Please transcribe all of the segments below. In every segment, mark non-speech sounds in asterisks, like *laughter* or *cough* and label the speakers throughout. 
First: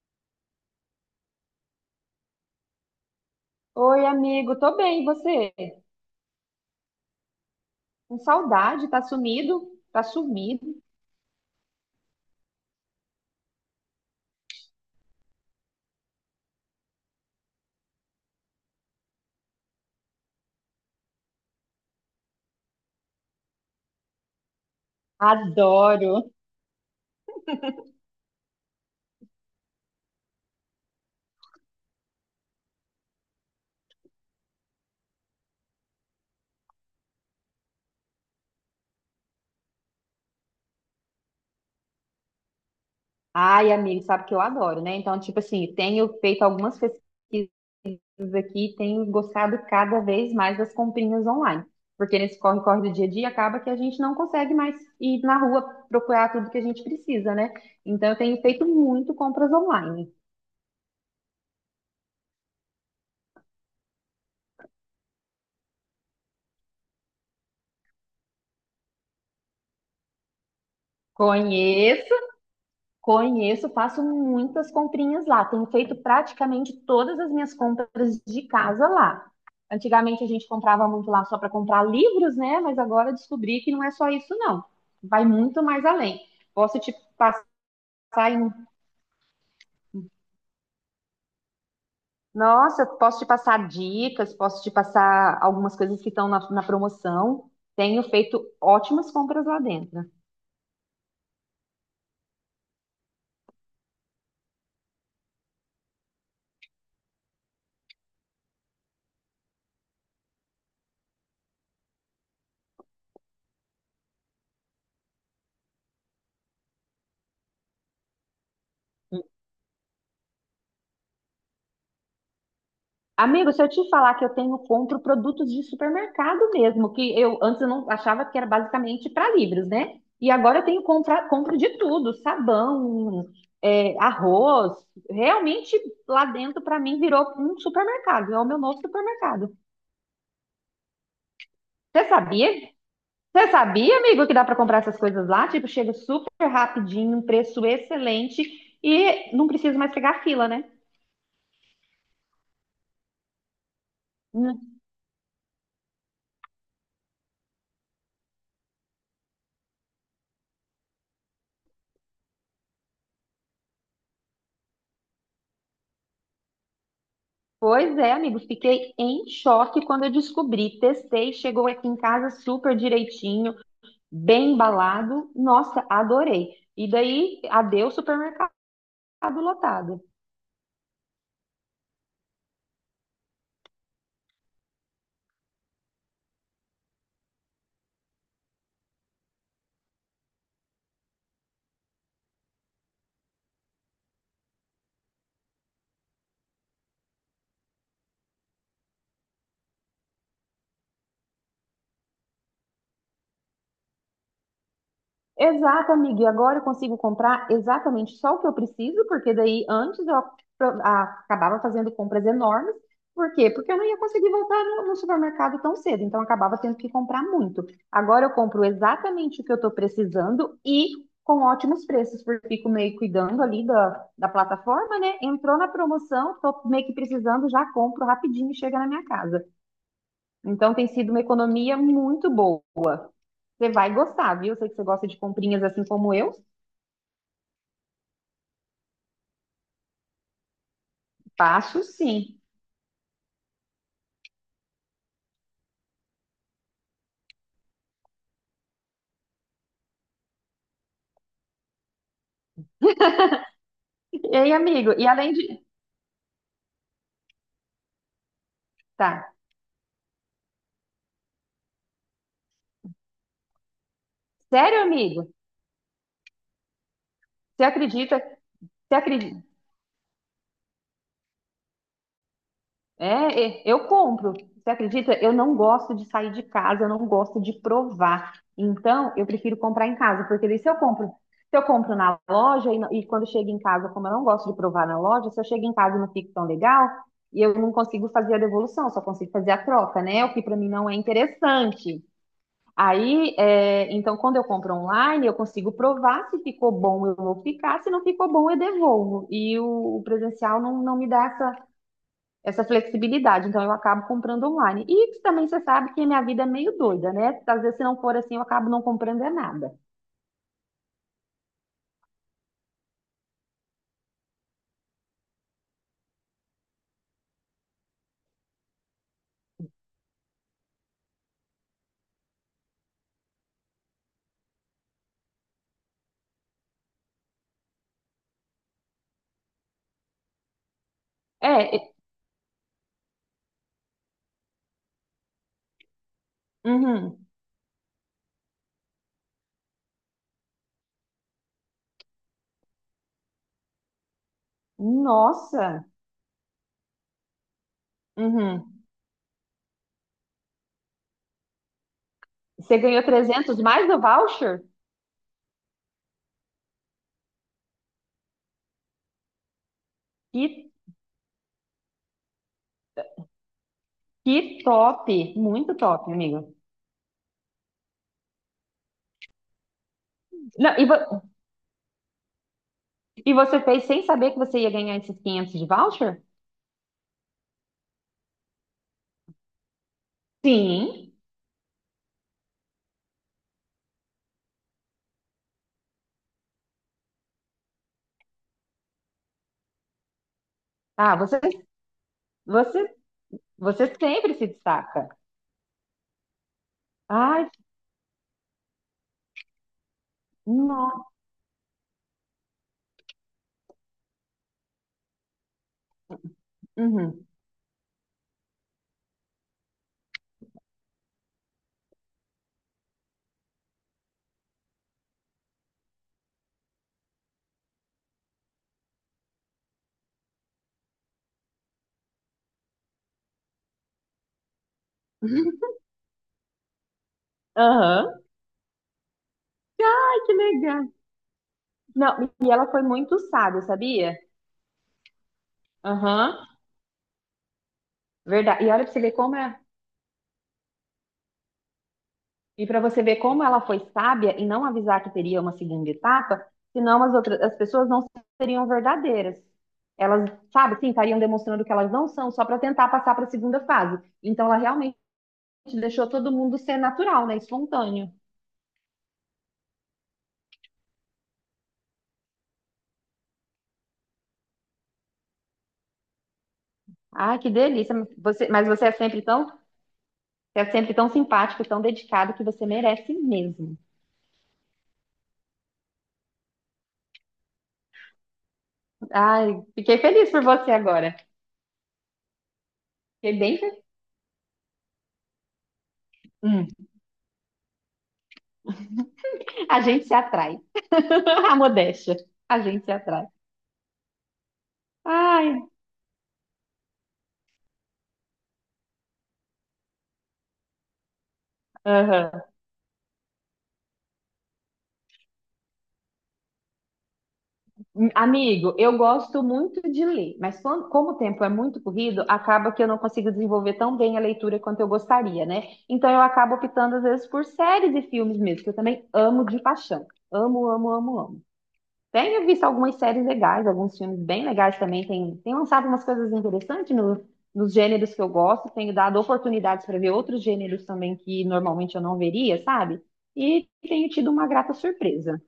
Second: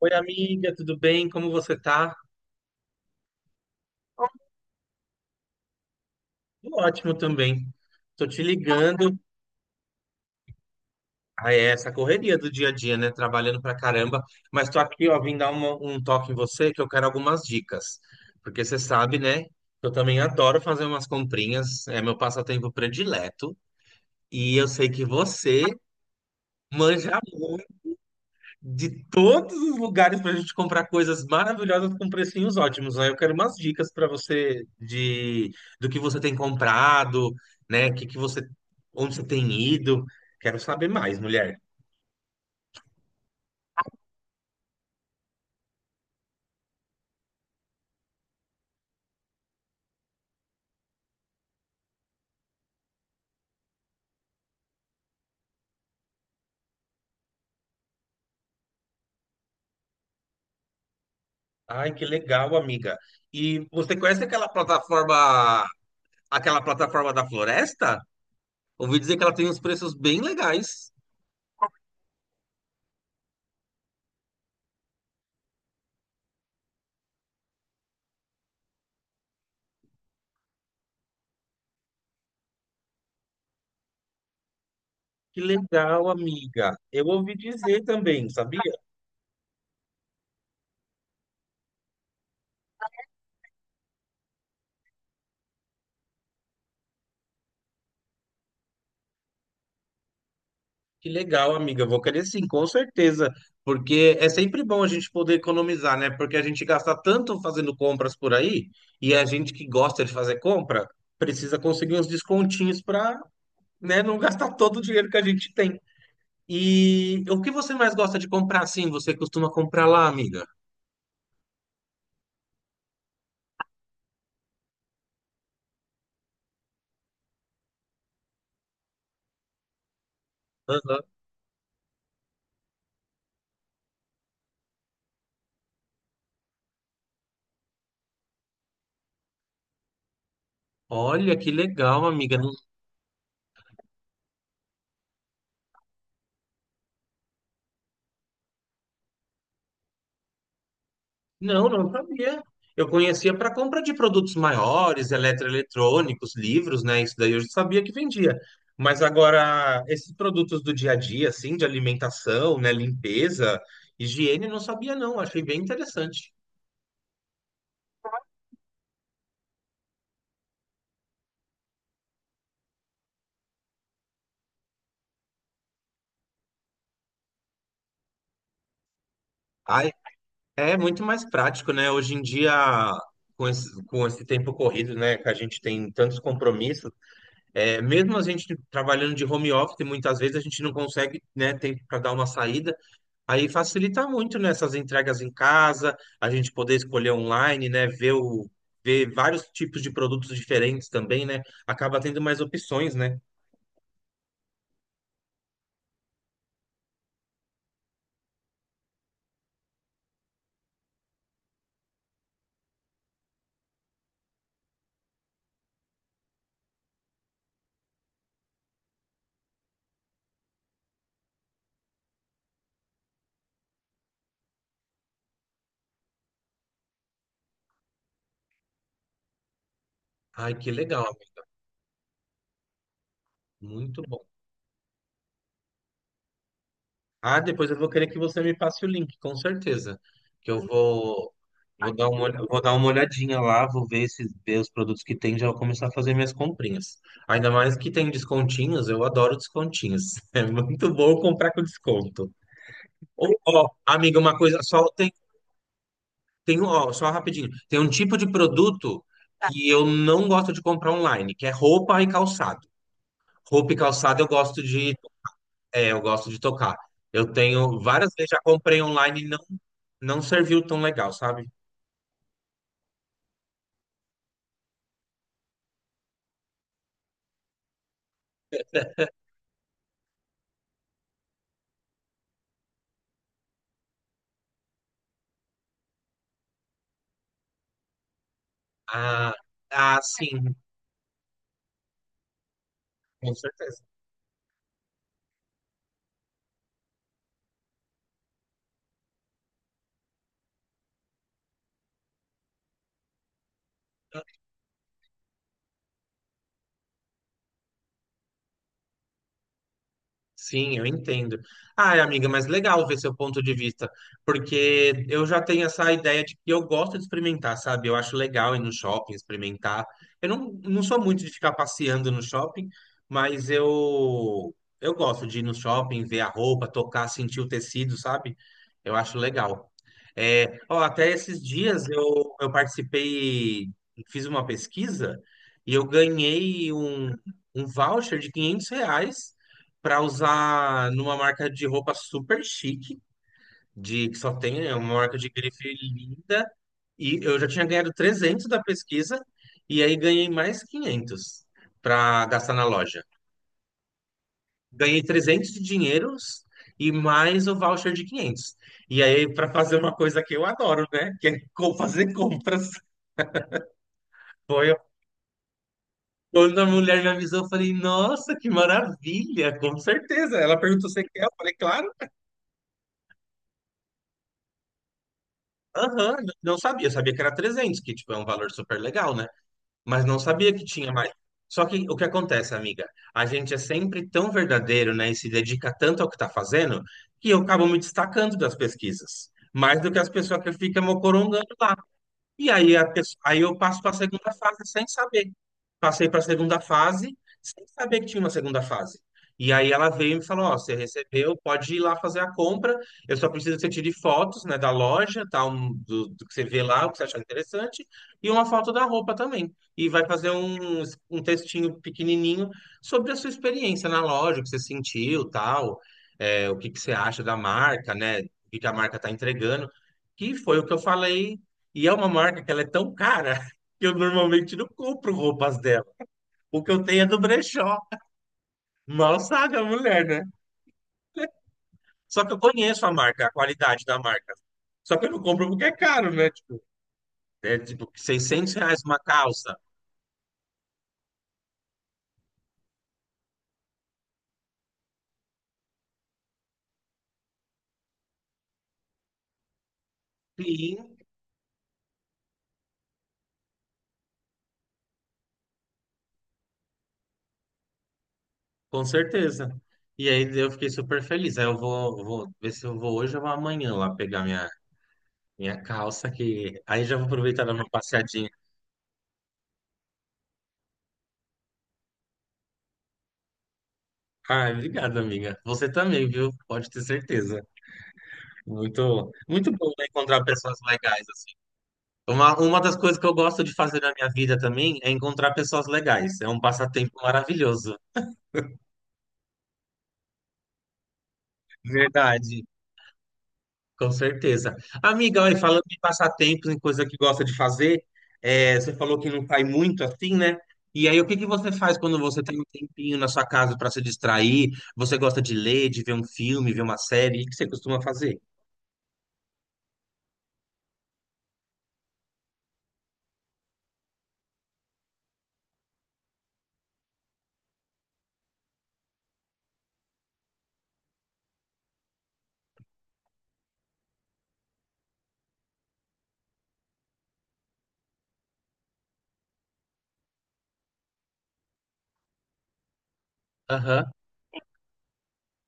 Speaker 1: Oi, amiga, tudo bem? Como você tá?
Speaker 2: Oi, amigo, tô bem, e você?
Speaker 1: Tô ótimo também.
Speaker 2: Com
Speaker 1: Tô te
Speaker 2: saudade, tá
Speaker 1: ligando.
Speaker 2: sumido? Tá sumido.
Speaker 1: Ah, é essa correria do dia a dia, né? Trabalhando pra caramba. Mas tô aqui, ó, vim dar um toque em você que eu quero algumas dicas. Porque você sabe, né? Eu também adoro fazer umas comprinhas. É meu passatempo predileto. E eu sei que você
Speaker 2: Adoro.
Speaker 1: manja de todos os lugares para a gente comprar coisas maravilhosas com precinhos ótimos. Aí eu quero umas dicas para você de do que você tem comprado, né? Onde você tem ido. Quero saber mais, mulher.
Speaker 2: Ai, amigo, sabe que eu adoro, né? Então, tipo assim, tenho feito algumas pesquisas aqui, tenho gostado cada vez mais das comprinhas online. Porque nesse corre-corre do dia a dia acaba que a gente não consegue mais ir na rua procurar tudo que a gente precisa, né? Então, eu tenho feito muito compras online.
Speaker 1: Ai, que legal, amiga. E você conhece aquela plataforma da Floresta? Ouvi dizer que ela tem uns preços bem legais.
Speaker 2: Conheço. Conheço, faço muitas comprinhas lá. Tenho feito praticamente todas as minhas compras de casa lá. Antigamente a gente comprava muito lá só para comprar livros, né? Mas agora eu descobri que não é só isso, não. Vai
Speaker 1: Que
Speaker 2: muito mais
Speaker 1: legal,
Speaker 2: além.
Speaker 1: amiga.
Speaker 2: Posso te
Speaker 1: Eu ouvi
Speaker 2: passar
Speaker 1: dizer também,
Speaker 2: em...
Speaker 1: sabia?
Speaker 2: Nossa, posso te passar dicas, posso te passar algumas coisas que estão na promoção. Tenho feito ótimas compras lá dentro.
Speaker 1: Que legal, amiga. Eu vou querer sim, com certeza. Porque é sempre bom a gente poder economizar, né? Porque a gente gasta tanto fazendo compras por aí, e a gente que gosta de fazer compra precisa conseguir uns descontinhos para, né, não gastar todo o dinheiro que a gente tem. E o que você mais gosta de comprar assim? Você costuma comprar lá, amiga?
Speaker 2: Amigo, se eu te falar que eu tenho compro produtos de supermercado mesmo, que eu antes eu não achava que era basicamente para livros, né? E agora eu tenho
Speaker 1: Aham.
Speaker 2: compra, compro de tudo, sabão, arroz. Realmente lá dentro para mim virou um supermercado, é o meu novo supermercado.
Speaker 1: Olha, que legal,
Speaker 2: Você
Speaker 1: amiga.
Speaker 2: sabia? Você sabia, amigo, que dá para comprar essas coisas lá? Tipo, chega super rapidinho, um preço excelente e não preciso mais pegar fila, né?
Speaker 1: Não, não sabia. Eu conhecia para compra de produtos maiores, eletroeletrônicos, livros, né? Isso daí eu já sabia que vendia. Mas agora, esses produtos do dia a dia, assim, de alimentação, né? Limpeza, higiene, não sabia, não. Achei bem interessante.
Speaker 2: Pois é, amigo, fiquei em choque quando eu descobri. Testei, chegou aqui em casa super direitinho, bem embalado. Nossa, adorei. E daí, adeus supermercado
Speaker 1: Ai,
Speaker 2: lotado.
Speaker 1: é muito mais prático, né? Hoje em dia, com esse tempo corrido, né? Que a gente tem tantos compromissos, é, mesmo a gente trabalhando de home office, muitas vezes a gente não consegue, né? Tempo para dar uma saída. Aí facilita muito nessas entregas em casa, a gente poder escolher online, né? Ver vários tipos de produtos diferentes também, né? Acaba tendo mais opções, né?
Speaker 2: Exato, amiga. E agora eu consigo comprar exatamente só o que eu preciso, porque daí antes eu acabava fazendo compras enormes. Por quê? Porque eu não ia conseguir voltar no supermercado tão cedo, então eu acabava tendo que comprar muito. Agora eu compro exatamente o que eu estou precisando e com ótimos preços, porque eu fico meio cuidando ali da plataforma, né? Entrou na promoção, estou meio que precisando, já compro rapidinho e chega na minha casa.
Speaker 1: Ai, que
Speaker 2: Então tem
Speaker 1: legal,
Speaker 2: sido uma
Speaker 1: amigo.
Speaker 2: economia muito boa. Você vai
Speaker 1: Muito bom.
Speaker 2: gostar, viu? Eu sei que você gosta de comprinhas assim como eu.
Speaker 1: Ah, depois eu vou querer que você me passe o link, com certeza. Que eu
Speaker 2: Faço sim.
Speaker 1: vou dar uma olhadinha lá, vou ver os produtos que tem, já vou começar a fazer minhas comprinhas. Ainda mais que tem descontinhos, eu adoro descontinhos. *laughs* É muito bom comprar com desconto. Ô, ó, amiga, uma
Speaker 2: Ei,
Speaker 1: coisa só,
Speaker 2: amigo, e além de.
Speaker 1: Ó, só rapidinho. Tem um tipo de produto.
Speaker 2: Tá.
Speaker 1: Tá. Que eu não gosto de comprar online, que é roupa e calçado. Roupa e calçado
Speaker 2: Sério, amigo?
Speaker 1: eu gosto de tocar. Eu
Speaker 2: Você
Speaker 1: tenho várias
Speaker 2: acredita?
Speaker 1: vezes já comprei
Speaker 2: Você
Speaker 1: online e não,
Speaker 2: acredita?
Speaker 1: não serviu tão legal, sabe?
Speaker 2: Eu compro. Você acredita? Eu não gosto de sair de casa, eu não gosto de provar. Então, eu prefiro comprar em casa, porque daí se eu compro na loja e, não- e quando chego em casa, como eu não gosto de provar na loja, se eu chego em casa e não fico tão legal, e eu não consigo fazer a devolução, eu só consigo
Speaker 1: Ah,
Speaker 2: fazer a
Speaker 1: ah,
Speaker 2: troca, né? O que
Speaker 1: sim,
Speaker 2: para mim não é interessante.
Speaker 1: com certeza.
Speaker 2: Então, quando eu compro online, eu consigo provar se ficou bom, eu vou ficar, se não ficou bom, eu devolvo. E o presencial não, não me dá essa flexibilidade, então eu acabo comprando online. E também você sabe que a minha vida é meio doida, né? Às vezes, se não for assim, eu acabo não comprando é nada.
Speaker 1: Sim, eu entendo. Ai, amiga, mas legal ver seu ponto de vista, porque eu já tenho essa ideia de que eu gosto de experimentar, sabe? Eu acho legal ir no shopping, experimentar. Eu não sou muito de ficar passeando no shopping, mas eu gosto de ir no shopping, ver a roupa, tocar, sentir o tecido, sabe? Eu acho legal. É, ó, até esses
Speaker 2: É,
Speaker 1: dias
Speaker 2: é,
Speaker 1: eu participei, fiz uma pesquisa e eu ganhei um,
Speaker 2: uhum.
Speaker 1: um voucher de 500 reais para usar numa marca de roupa super chique, de que só tem é uma marca de grife
Speaker 2: Nossa,
Speaker 1: linda, e eu já tinha ganhado 300 da
Speaker 2: uhum.
Speaker 1: pesquisa, e aí ganhei mais 500 para gastar na
Speaker 2: Você ganhou
Speaker 1: loja.
Speaker 2: 300 mais do voucher?
Speaker 1: Ganhei 300 de dinheiros e mais o voucher de 500. E aí, para fazer uma coisa que eu
Speaker 2: Que,
Speaker 1: adoro, né? Que é fazer compras.
Speaker 2: que
Speaker 1: Foi
Speaker 2: top, muito top, amigo.
Speaker 1: quando a mulher me avisou, eu falei, nossa, que maravilha, com certeza. Ela
Speaker 2: Não, e,
Speaker 1: perguntou, você quer?
Speaker 2: vo-
Speaker 1: Eu falei, claro.
Speaker 2: E você fez sem saber que você ia ganhar esses 500 de
Speaker 1: Aham,
Speaker 2: voucher?
Speaker 1: não sabia. Eu sabia que era 300, que tipo, é um valor super legal, né? Mas não sabia que tinha mais.
Speaker 2: Sim.
Speaker 1: Só que o que acontece, amiga? A gente é sempre tão verdadeiro, né? E se dedica tanto ao que tá fazendo, que eu acabo me destacando das pesquisas. Mais do que as pessoas que ficam
Speaker 2: Ah, você,
Speaker 1: mocorongando. E aí,
Speaker 2: você,
Speaker 1: aí eu passo para
Speaker 2: você
Speaker 1: a segunda
Speaker 2: sempre se
Speaker 1: fase sem
Speaker 2: destaca.
Speaker 1: saber. Passei para a segunda fase
Speaker 2: Ai,
Speaker 1: sem saber que tinha uma segunda fase. E aí ela veio e me falou, ó, você
Speaker 2: nossa.
Speaker 1: recebeu, pode ir lá fazer a compra. Eu só preciso que você tire fotos, né, da loja, tal, do que você vê lá, o que você achar
Speaker 2: Uhum.
Speaker 1: interessante, e uma foto da roupa também. E vai fazer um textinho pequenininho sobre a sua experiência na loja, o que você sentiu, tal, é, o que que você acha da marca, né, o que que a marca está entregando, que foi o que eu falei, e é uma marca que ela é tão cara *laughs* que eu normalmente não compro roupas
Speaker 2: *laughs*
Speaker 1: dela. O que eu tenho é do brechó.
Speaker 2: Aham.
Speaker 1: Mal sabe a mulher,
Speaker 2: Ai,
Speaker 1: né?
Speaker 2: que legal.
Speaker 1: Só
Speaker 2: Não,
Speaker 1: que eu
Speaker 2: e ela foi
Speaker 1: conheço a
Speaker 2: muito
Speaker 1: marca, a
Speaker 2: sábia,
Speaker 1: qualidade da
Speaker 2: sabia?
Speaker 1: marca. Só que eu não compro porque é caro, né?
Speaker 2: Aham.
Speaker 1: Tipo, é tipo 600
Speaker 2: Verdade. E
Speaker 1: reais
Speaker 2: olha pra
Speaker 1: uma
Speaker 2: você ver como
Speaker 1: calça.
Speaker 2: é. E para você ver como ela foi sábia em não avisar que teria uma segunda etapa, senão as pessoas não seriam verdadeiras. Elas, sabe, sim,
Speaker 1: Sim,
Speaker 2: estariam demonstrando que elas não são só para tentar passar para a segunda fase. Então ela realmente deixou todo mundo ser natural, né? Espontâneo.
Speaker 1: com certeza. E aí eu fiquei super feliz. Aí eu vou ver se eu vou hoje ou amanhã lá pegar minha calça, que aí já vou
Speaker 2: Ah,
Speaker 1: aproveitar e
Speaker 2: que
Speaker 1: dar uma
Speaker 2: delícia.
Speaker 1: passeadinha.
Speaker 2: Mas você é sempre tão, você é sempre tão simpático, tão dedicado que você merece mesmo.
Speaker 1: Ah, obrigado, amiga. Você também, viu? Pode ter certeza. Muito, muito
Speaker 2: Ai,
Speaker 1: bom, né,
Speaker 2: fiquei
Speaker 1: encontrar
Speaker 2: feliz por
Speaker 1: pessoas
Speaker 2: você
Speaker 1: legais,
Speaker 2: agora.
Speaker 1: assim. Uma das coisas que eu
Speaker 2: Fiquei
Speaker 1: gosto de
Speaker 2: bem
Speaker 1: fazer
Speaker 2: feliz.
Speaker 1: na minha vida também é encontrar pessoas legais. É um
Speaker 2: Hum,
Speaker 1: passatempo maravilhoso.
Speaker 2: a gente se atrai. *laughs* A modéstia.
Speaker 1: Verdade,
Speaker 2: A gente se atrai.
Speaker 1: com certeza. Amiga, olha,
Speaker 2: Ai,
Speaker 1: falando de passatempos, em coisa que gosta de fazer, é, você falou que não sai muito assim, né? E aí, o que que você faz quando você tem um
Speaker 2: aham.
Speaker 1: tempinho na sua casa para se distrair? Você gosta de ler, de ver um filme, ver uma série? O que você costuma fazer?
Speaker 2: Amigo, eu gosto muito de ler, mas como o tempo é muito corrido, acaba que eu não consigo desenvolver tão bem a leitura quanto eu gostaria, né? Então eu acabo optando às vezes por séries e filmes mesmo, que eu também amo de paixão. Amo, amo, amo, amo. Tenho visto algumas séries legais, alguns filmes bem legais também. Tem lançado umas coisas interessantes nos gêneros que eu gosto. Tenho dado oportunidades para ver outros gêneros também que normalmente eu não veria, sabe? E
Speaker 1: Aham.
Speaker 2: tenho tido uma grata surpresa.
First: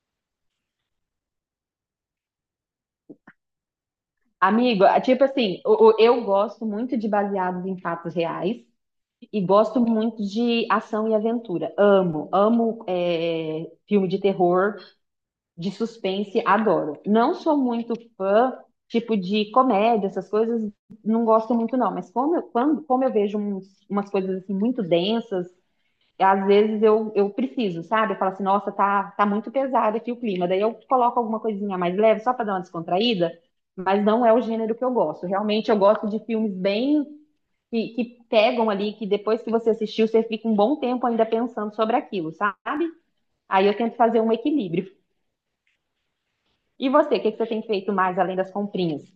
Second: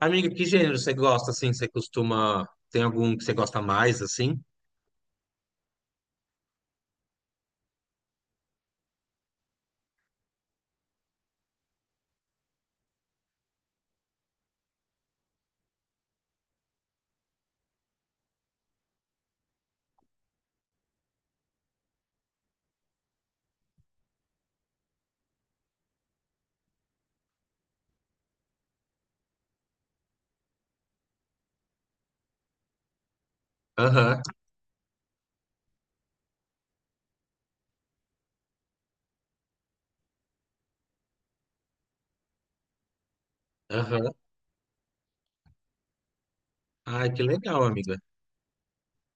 Speaker 1: Amiga, que gênero você gosta, assim? Você costuma... Tem algum que você gosta mais, assim?
Speaker 2: Amigo, eu gosto muito de baseados em fatos reais e gosto muito de ação e aventura. Amo, filme de terror. De suspense, adoro. Não sou muito fã, tipo, de comédia, essas coisas, não gosto muito, não. Mas como eu vejo umas coisas assim muito densas, às vezes eu preciso, sabe? Eu falo assim, nossa, tá muito pesado aqui o clima. Daí eu coloco alguma coisinha mais leve, só para dar uma descontraída, mas
Speaker 1: Aham,
Speaker 2: não é o gênero que eu gosto. Realmente eu gosto de filmes bem. Que pegam ali, que depois que você assistiu, você fica um bom tempo ainda pensando sobre aquilo, sabe? Aí eu tento
Speaker 1: aham.
Speaker 2: fazer um equilíbrio. E
Speaker 1: Ai,
Speaker 2: você, o
Speaker 1: que
Speaker 2: que que você
Speaker 1: legal,
Speaker 2: tem feito
Speaker 1: amiga.
Speaker 2: mais além das comprinhas?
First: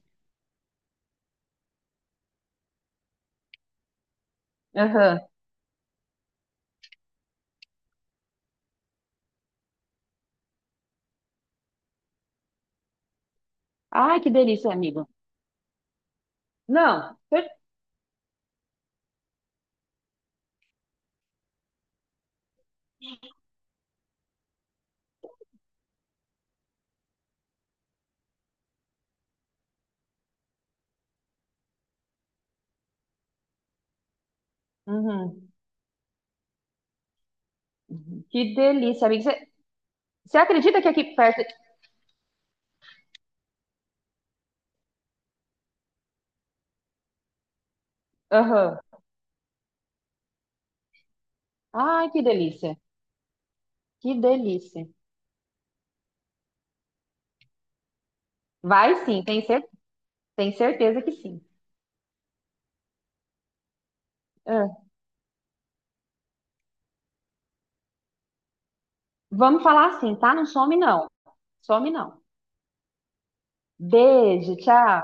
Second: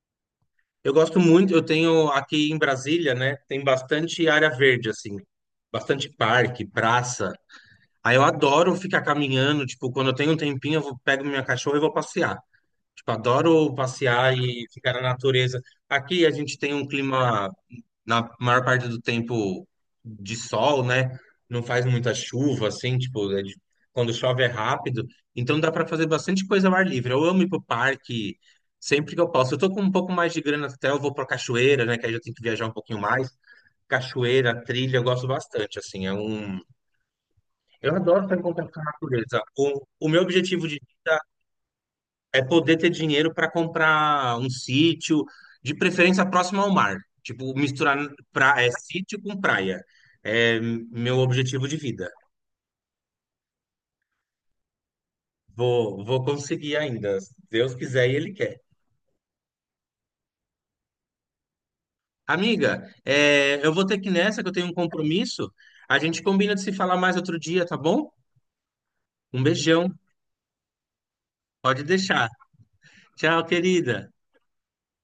Speaker 1: Eu gosto muito, eu tenho aqui em Brasília, né? Tem bastante área verde, assim,
Speaker 2: Aham.
Speaker 1: bastante parque, praça. Aí eu adoro ficar caminhando, tipo, quando eu tenho um tempinho, pego minha cachorra e vou passear. Tipo, adoro
Speaker 2: Ai, que
Speaker 1: passear e
Speaker 2: delícia,
Speaker 1: ficar na
Speaker 2: amigo.
Speaker 1: natureza. Aqui a gente tem um
Speaker 2: Não,
Speaker 1: clima,
Speaker 2: cer-
Speaker 1: na maior parte do tempo, de sol, né? Não faz muita chuva, assim, tipo, é quando chove é rápido. Então dá para fazer bastante coisa ao ar livre. Eu amo ir pro parque sempre que eu posso. Eu tô com um pouco mais de grana até, eu vou pra cachoeira, né? Que aí eu tenho que viajar um pouquinho mais. Cachoeira, trilha, eu gosto
Speaker 2: Uhum.
Speaker 1: bastante, assim. É um... Eu adoro estar em
Speaker 2: Que
Speaker 1: contato com a
Speaker 2: delícia, amigo.
Speaker 1: natureza. O meu
Speaker 2: Você
Speaker 1: objetivo de
Speaker 2: acredita que aqui perto.
Speaker 1: é poder ter dinheiro para comprar um sítio, de preferência próximo ao mar. Tipo, misturar pra, é,
Speaker 2: Aham.
Speaker 1: sítio com praia. É meu objetivo de
Speaker 2: Ai,
Speaker 1: vida.
Speaker 2: que delícia. Que delícia.
Speaker 1: Vou conseguir ainda. Se Deus quiser e Ele quer.
Speaker 2: Vai sim, tem, cer... tem certeza que sim.
Speaker 1: Amiga, é, eu vou ter que ir nessa, que eu tenho um
Speaker 2: Ah,
Speaker 1: compromisso. A gente combina de se falar mais outro dia, tá bom? Um
Speaker 2: vamos falar
Speaker 1: beijão.
Speaker 2: assim, tá? Não some, não.
Speaker 1: Pode
Speaker 2: Some, não.
Speaker 1: deixar. Tchau, querida.
Speaker 2: Beijo, tchau.